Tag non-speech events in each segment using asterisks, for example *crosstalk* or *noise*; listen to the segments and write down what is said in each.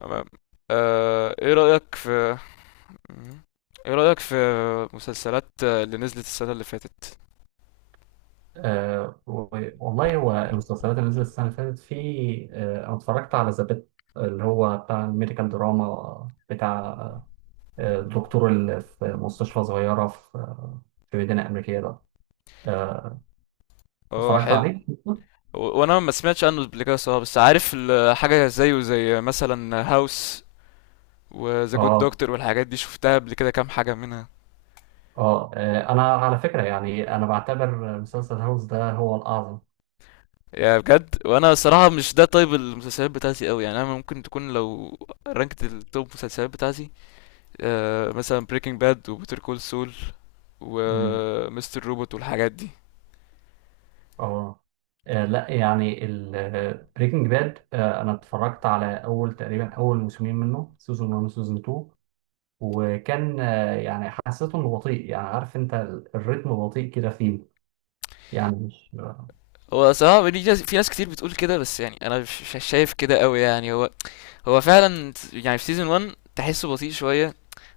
تمام. آه، ايه رأيك في ايه رأيك في مسلسلات اللي نزلت السنة اللي فاتت. والله هو المسلسلات اللي نزلت السنة اللي فاتت في آه أنا اتفرجت على ذا بيت، اللي هو بتاع الميديكال دراما، بتاع الدكتور اللي في مستشفى صغيرة في مدينة أمريكية ده. آه اه، اتفرجت حلو. عليه؟ وانا ما سمعتش عنه قبل كده صراحة، بس عارف حاجة زيه، زي مثلا هاوس وذا جود آه دكتور والحاجات دي شفتها قبل كده كام حاجة منها. أنا على فكرة يعني أنا بعتبر مسلسل هاوس ده هو الأعظم. يا بجد، وانا صراحة مش ده طيب المسلسلات بتاعتي قوي، يعني انا ممكن تكون لو رانكت التوب مسلسلات بتاعتي، مثلا بريكنج باد وبيتر كول سول مم. ومستر روبوت والحاجات دي. آه لا، يعني بريكنج باد انا اتفرجت على تقريبا اول موسمين منه، سيزون 1 وسيزون 2، وكان يعني حسيته انه بطيء، يعني عارف انت الريتم بطيء كده فيه، يعني مش. هو صراحة دي ناس، في ناس كتير بتقول كده، بس يعني أنا مش شايف كده أوي، يعني هو فعلا، يعني في سيزون 1 تحسه بطيء شوية،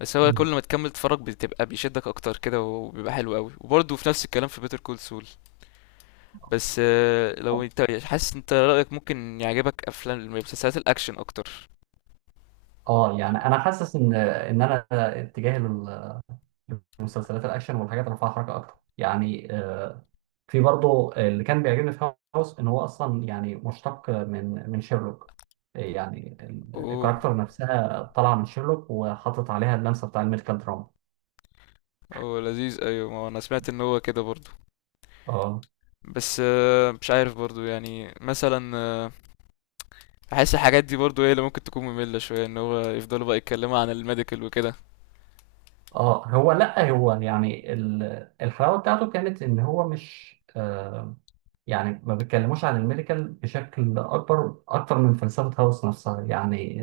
بس هو كل ما تكمل تتفرج بتبقى بيشدك أكتر كده وبيبقى حلو أوي، وبرضه في نفس الكلام في بيتر كول سول. بس لو أنت حاسس أنت رأيك ممكن يعجبك أفلام مسلسلات الأكشن أكتر. اه، يعني انا حاسس ان انا اتجاهي للمسلسلات الاكشن والحاجات اللي فيها حركه اكتر، يعني في برضه اللي كان بيعجبني في هاوس ان هو اصلا يعني مشتق من شيرلوك، يعني أوه، الكاركتر نفسها طالعه من شيرلوك وحاطط عليها اللمسه بتاع الميديكال دراما. هو لذيذ، أيوة، ما أنا سمعت إن هو كده برضه. اه، بس مش عارف برضه، يعني مثلا بحس الحاجات دي برضو هي اللي ممكن تكون مملة شوية، ان هو يفضلوا بقى يتكلموا عن الميديكال وكده. اه، هو لا، هو يعني الحلاوه بتاعته كانت ان هو مش يعني ما بيتكلموش عن الميديكال بشكل اكبر اكتر من فلسفه هاوس نفسها، يعني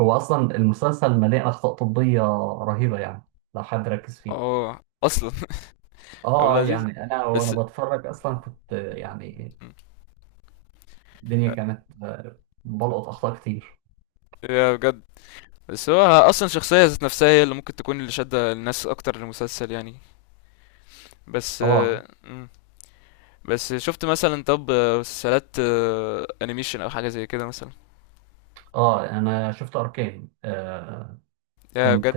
هو اصلا المسلسل مليء اخطاء طبيه رهيبه، يعني لو حد ركز فيه. اه، اصلا *laughs* ابو اه، العزيز، يعني انا وانا بس. بتفرج اصلا كنت يعني الدنيا كانت بلقط اخطاء كتير. يا بجد. بس هو اصلا شخصية ذات نفسها هي اللي ممكن تكون اللي شادة الناس اكتر للمسلسل، يعني. بس اه، مم. بس شفت مثلا، طب مسلسلات انيميشن او حاجة زي كده مثلا؟ اه انا شفت اركان آه يا بجد. كنت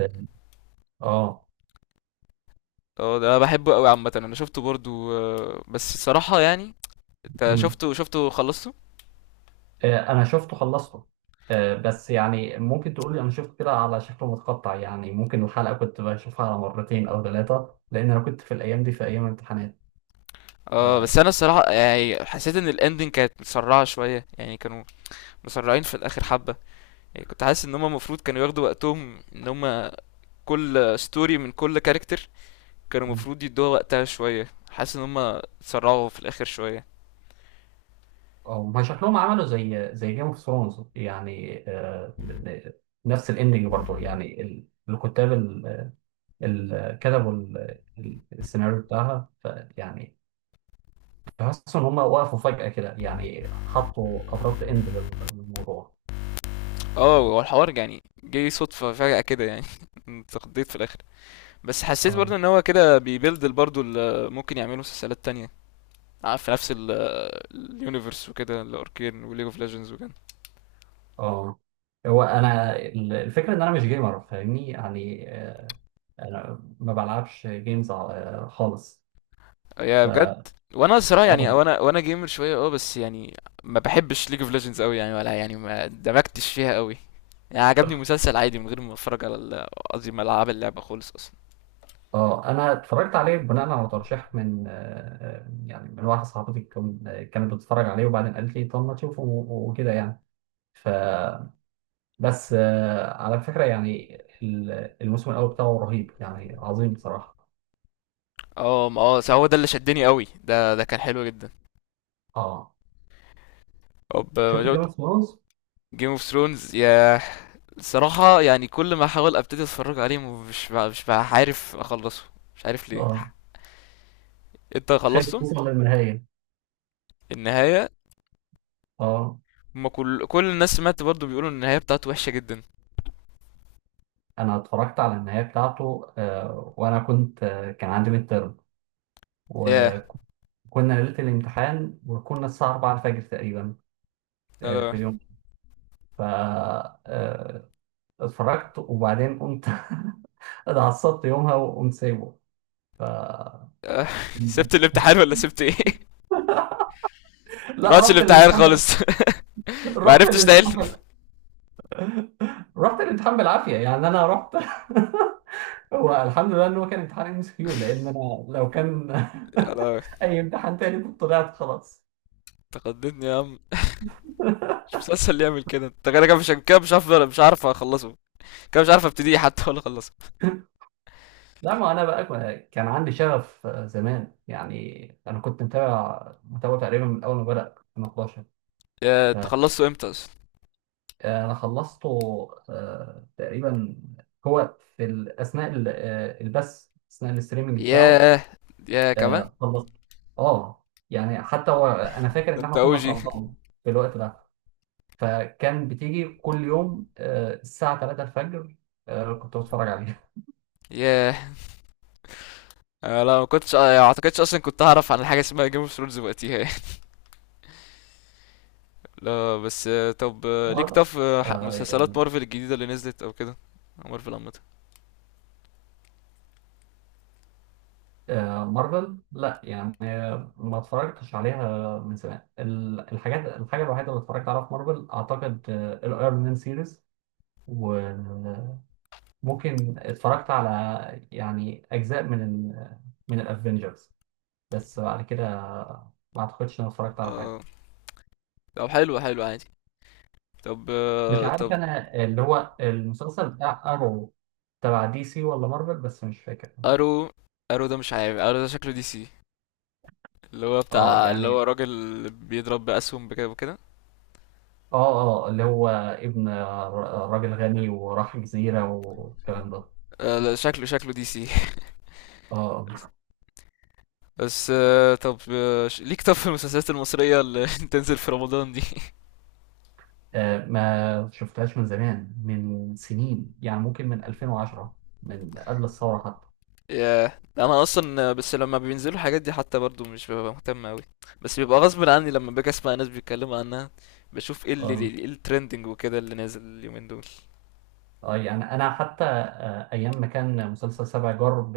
اه اه، ده بحبه قوي عامة، انا شفته برضو، بس الصراحة يعني انت شفته خلصته؟ آه، انا شفته خلصته، بس يعني ممكن تقولي انا شفته كده على شكل متقطع، يعني ممكن الحلقة كنت بشوفها على مرتين او ثلاثة، لان انا كنت في الايام دي في ايام امتحانات. اه، بس آه، انا الصراحه يعني حسيت ان الاندنج كانت مسرعه شويه، يعني كانوا مسرعين في الاخر حبه، يعني كنت حاسس ان هم المفروض كانوا ياخدوا وقتهم، ان هم كل ستوري من كل كاركتر كانوا المفروض يدوها وقتها شويه، حاسس ان هم اتسرعوا في الاخر شويه. أو ما شكلهم عملوا زي جيم اوف ثرونز، يعني نفس الاندنج برضه، يعني الكتاب كتبوا السيناريو بتاعها، فيعني بحس ان هم وقفوا فجأة كده، يعني حطوا ابرة اند للموضوع. اه، هو الحوار يعني جه صدفه فجاه كده، يعني *laughs* اتقضيت في الاخر. بس حسيت برضه ان هو كده بيبيلد برضه اللي ممكن يعملوا مسلسلات تانية في نفس اليونيفرس وكده، الاركين وليج اوف ليجندز وكده. اه، هو انا الفكره ان انا مش جيمر، فاهمني، يعني انا ما بلعبش جيمز خالص. يا ف بجد. وانا الصراحه يعني اه، وانا جيمر شويه، اه، بس يعني ما بحبش ليج اوف ليجندز قوي، يعني ولا يعني ما دمجتش فيها قوي، يعني عجبني مسلسل عادي من غير ما اتفرج على قصدي ما العب اللعبه خالص اصلا. اه انا اتفرجت عليه بناء على ترشيح من يعني من واحده صاحبتي كانت بتتفرج عليه وبعدين قالت لي طب ما تشوفه وكده يعني. ف بس على فكره يعني ال- الموسم الاول بتاعه رهيب يعني عظيم بصراحه. اه، ما هو ده اللي شدني قوي، ده كان حلو جدا. اه، شفت جيم طب. اوف ثرونز؟ جيم اوف ثرونز يا، الصراحه يعني كل ما احاول ابتدي اتفرج عليه مش بقى عارف اخلصه، مش عارف ليه. اه، انت خليك خلصته؟ توصل للنهايه. النهايه. اه، ما كل الناس سمعت برضو بيقولوا ان النهايه بتاعته وحشه جدا. انا اتفرجت على النهايه بتاعته، وانا كنت كان عندي ميد ترم، ياه. وكنا ليله الامتحان، وكنا الساعه 4 الفجر تقريبا لا، في لا. اليوم. ف آه، اتفرجت وبعدين قمت *laughs* اتعصبت يومها وقمت سايبه. ف *laughs* *applause* آه، سبت الامتحان ولا سبت ايه؟ *laughs* *applause* لا، رحتش رحت الامتحان الامتحان بال... خالص. *laughs* *applause* ما رحت عرفتش تحل؟ الامتحان بال... رحت الامتحان بالعافيه، يعني انا رحت *laughs* هو الحمد لله ان هو كان امتحان ام اس كيو، لان انا لو كان *laughs* *applause* يلا، *laughs* اي امتحان تاني كنت طلعت خلاص. تقدمني يا عم. مش مسلسل اللي يعمل كده، انت كده كده مش كده، مش هفضل مش عارف اخلصه، كده مش عارف ابتدي حتى ولا اخلصه. لا ما انا بقى كان عندي شغف زمان، يعني انا كنت متابع تقريبا من اول ما بدا 2011، يا تخلصته امتى اصلا؟ فانا خلصته تقريبا هو في اثناء البث، اثناء الاستريمنج بتاعه ياه. يا كمان؟ خلصت. اه، يعني حتى هو انا فاكر ده ان انت احنا كنا في اوجي. رمضان في الوقت ده، فكان بتيجي كل يوم الساعه 3 الفجر كنت بتفرج عليها. *laughs* ياه. لا، ما كنتش، ما اعتقدش اصلا كنت هعرف عن حاجه اسمها جيم اوف ثرونز وقتها *applause* يعني. *laughs* لا، بس طب *laughs* ليك لا. طف آه، مسلسلات يعني مارفل الجديده اللي نزلت او كده، مارفل عامه؟ مارفل، لا يعني ما اتفرجتش عليها من زمان، ال- الحاجات الحاجة الوحيدة اللي اتفرجت عليها في مارفل أعتقد الأيرون مان سيريز، وممكن اتفرجت على يعني أجزاء من من الأفينجرز، بس بعد كده ما أعتقدش إن أنا اتفرجت على حاجة. آه، طب حلو، حلو عادي. طب مش طب عارف أنا اللي هو المسلسل بتاع أرو تبع دي سي ولا مارفل، بس مش فاكر. ارو، ده مش عارف، ارو ده شكله دي سي، اللي هو اه، بتاع، اللي هو يعني راجل بيضرب بأسهم بكده وكده. اه، اه اللي هو ابن راجل غني، وراح جزيرة والكلام ده. لا، شكله دي سي. *laughs* اه، بس طب ليك طب في المسلسلات المصرية اللي *laughs* تنزل في رمضان دي؟ ما شفتهاش من زمان، من سنين، يعني ممكن من 2010، من قبل الثورة حتى. ياه، انا اصلا بس لما بينزلوا الحاجات دي حتى برضو مش ببقى مهتم اوي، بس بيبقى غصب عني لما باجي اسمع ناس بيتكلموا عنها، بشوف ايه اللي اه، الترندنج وكده اللي نازل اليومين دول. يعني أنا حتى أيام ما كان مسلسل سبع جار ب-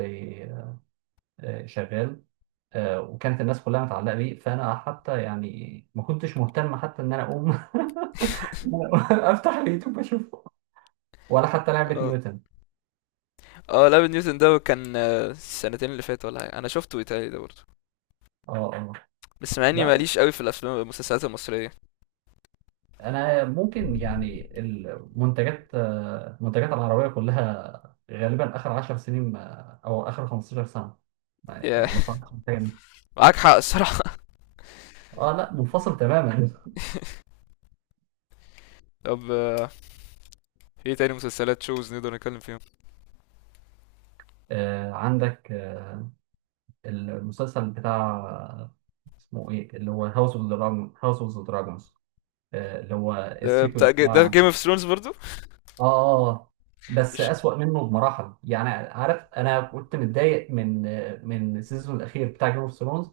آه، شغال وكانت الناس كلها متعلقة بيه، فأنا حتى يعني ما كنتش مهتم حتى إن أنا أقوم *laughs* إن *laughs* أنا أقوم *laughs* أفتح اليوتيوب أشوفه، ولا حتى لعبة اه، نيوتن. اه، لابن نيوتن ده كان السنتين اللي فاتوا ولا حاجة. انا شفته ايطالي ده برضه، *laughs* اه، اه بس مع اني لا، ماليش قوي في الافلام المسلسلات المصريه. انا ممكن يعني المنتجات المنتجات العربيه كلها غالبا اخر 10 سنين او اخر 15 سنه، يا. يعني مثلا سنتين. معاك حق الصراحه. اه، لا منفصل تماما. *laughs* *laughs* طب ايه تاني مسلسلات شوز نقدر نتكلم فيهم؟ آه، عندك المسلسل بتاع، اسمه ايه، اللي هو هاوس اوف دراجونز، اللي هو السيكول بتاع، ده جيم اه، اوف ثرونز برضو. اه بس مش اسوأ منه بمراحل، يعني عارف انا كنت متضايق من من السيزون الاخير بتاع جيم اوف ثرونز،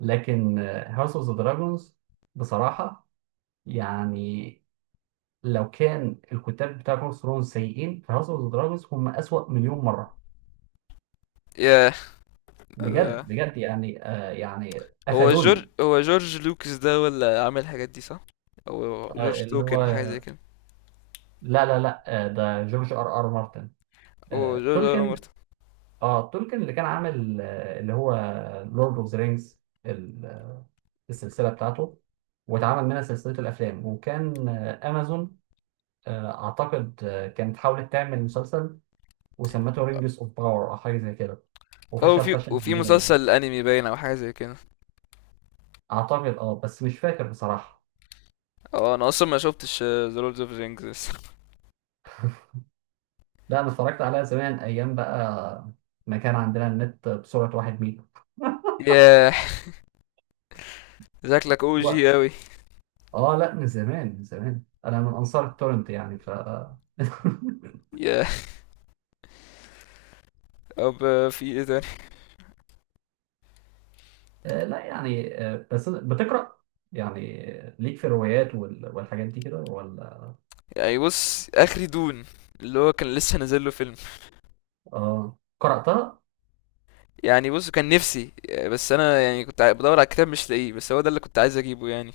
لكن هاوس اوف ذا دراجونز بصراحة يعني لو كان الكتاب بتاع جيم اوف ثرونز سيئين، فهاوس اوف ذا دراجونز هم أسوأ مليون مرة. يا بجد، ده- بجد يعني آه يعني هو جورج قفلوني. هو جورج لوكس ده ولا عامل الحاجات دي صح؟ او آه جورج اللي هو توكن، حاجه زي كده، لا، لا، لا، آه ده جورج ار ار مارتن. او آه جورج ولا تولكن. مرته، اه تولكن اللي كان عامل آه اللي هو لورد اوف ذا رينجز، السلسلة بتاعته واتعمل منها سلسلة الأفلام، وكان أمازون أعتقد كانت حاولت تعمل مسلسل وسمته رينجز اوف باور او حاجه زي كده، او وفشل في فشل ذريع يعني. مسلسل انمي باين او حاجه زي كده. اعتقد اه، بس مش فاكر بصراحه. اه، انا اصلا ما شفتش ذا لورد اوف رينجز. *laughs* لا، انا اتفرجت عليها زمان، ايام بقى ما كان عندنا النت بسرعه واحد ميجا. ياه. شكلك او و- جي اوي. اه لا، من زمان، انا من انصار التورنت، يعني ف. *laughs* ياه. طب في ايه تاني؟ آه، لا يعني آه، بس بتقرا، يعني ليك في الروايات والحاجات دي كده ولا؟ يعني بص، اخري دون اللي هو كان لسه نازل له فيلم، اه، قراتها؟ يعني بص كان نفسي، بس انا يعني كنت بدور على الكتاب مش لاقيه، بس هو ده اللي كنت عايز اجيبه يعني.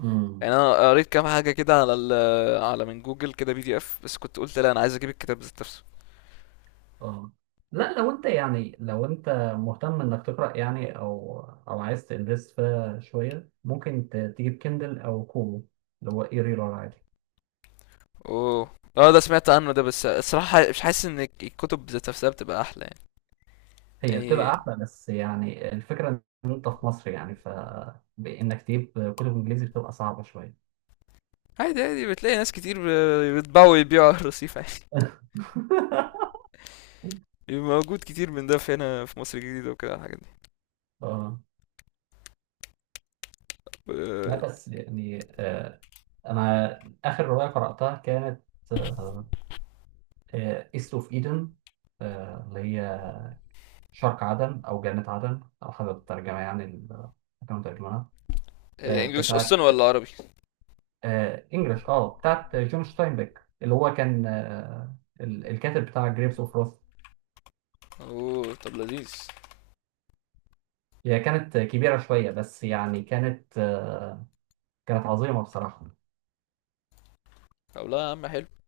مم. يعني انا قريت كام حاجه كده على ال على من جوجل كده بي دي اف، بس كنت قلت لا، انا عايز اجيب الكتاب ذات نفسه. اه لا، لو انت يعني لو انت مهتم انك تقرا يعني او او عايز تنفست فيها شويه، ممكن تجيب كندل او كومو، اللي هو اي ريلر عادي. اوه. اه، ده سمعت عنه ده، بس الصراحه مش حاسس ان الكتب ذات نفسها بتبقى احلى، يعني. هي يعني بتبقى احلى، بس يعني الفكره ان انت في مصر، يعني ف بانك تجيب كتب انجليزي بتبقى صعبه شويه. عادي، عادي بتلاقي ناس كتير بيطبعوا ويبيعوا على الرصيف عادي. *laughs* *laughs* موجود كتير من ده في هنا في مصر الجديدة وكده الحاجات دي. اه لا، بس يعني آه انا اخر روايه قراتها كانت ايست اوف ايدن، اللي هي شرق عدن أو جنة عدن على حسب الترجمة، يعني اللي كانوا ترجمها. آه، انجلش بتاعت اصلا ولا عربي؟ آه، إنجلش، أه بتاعت جون ستاينبيك، اللي هو كان الكاتب بتاع جريفز أوف روث. اوه، طب لذيذ. هي كانت كبيرة شوية بس يعني كانت كانت عظيمة بصراحة. طب لا يا عم، حلو.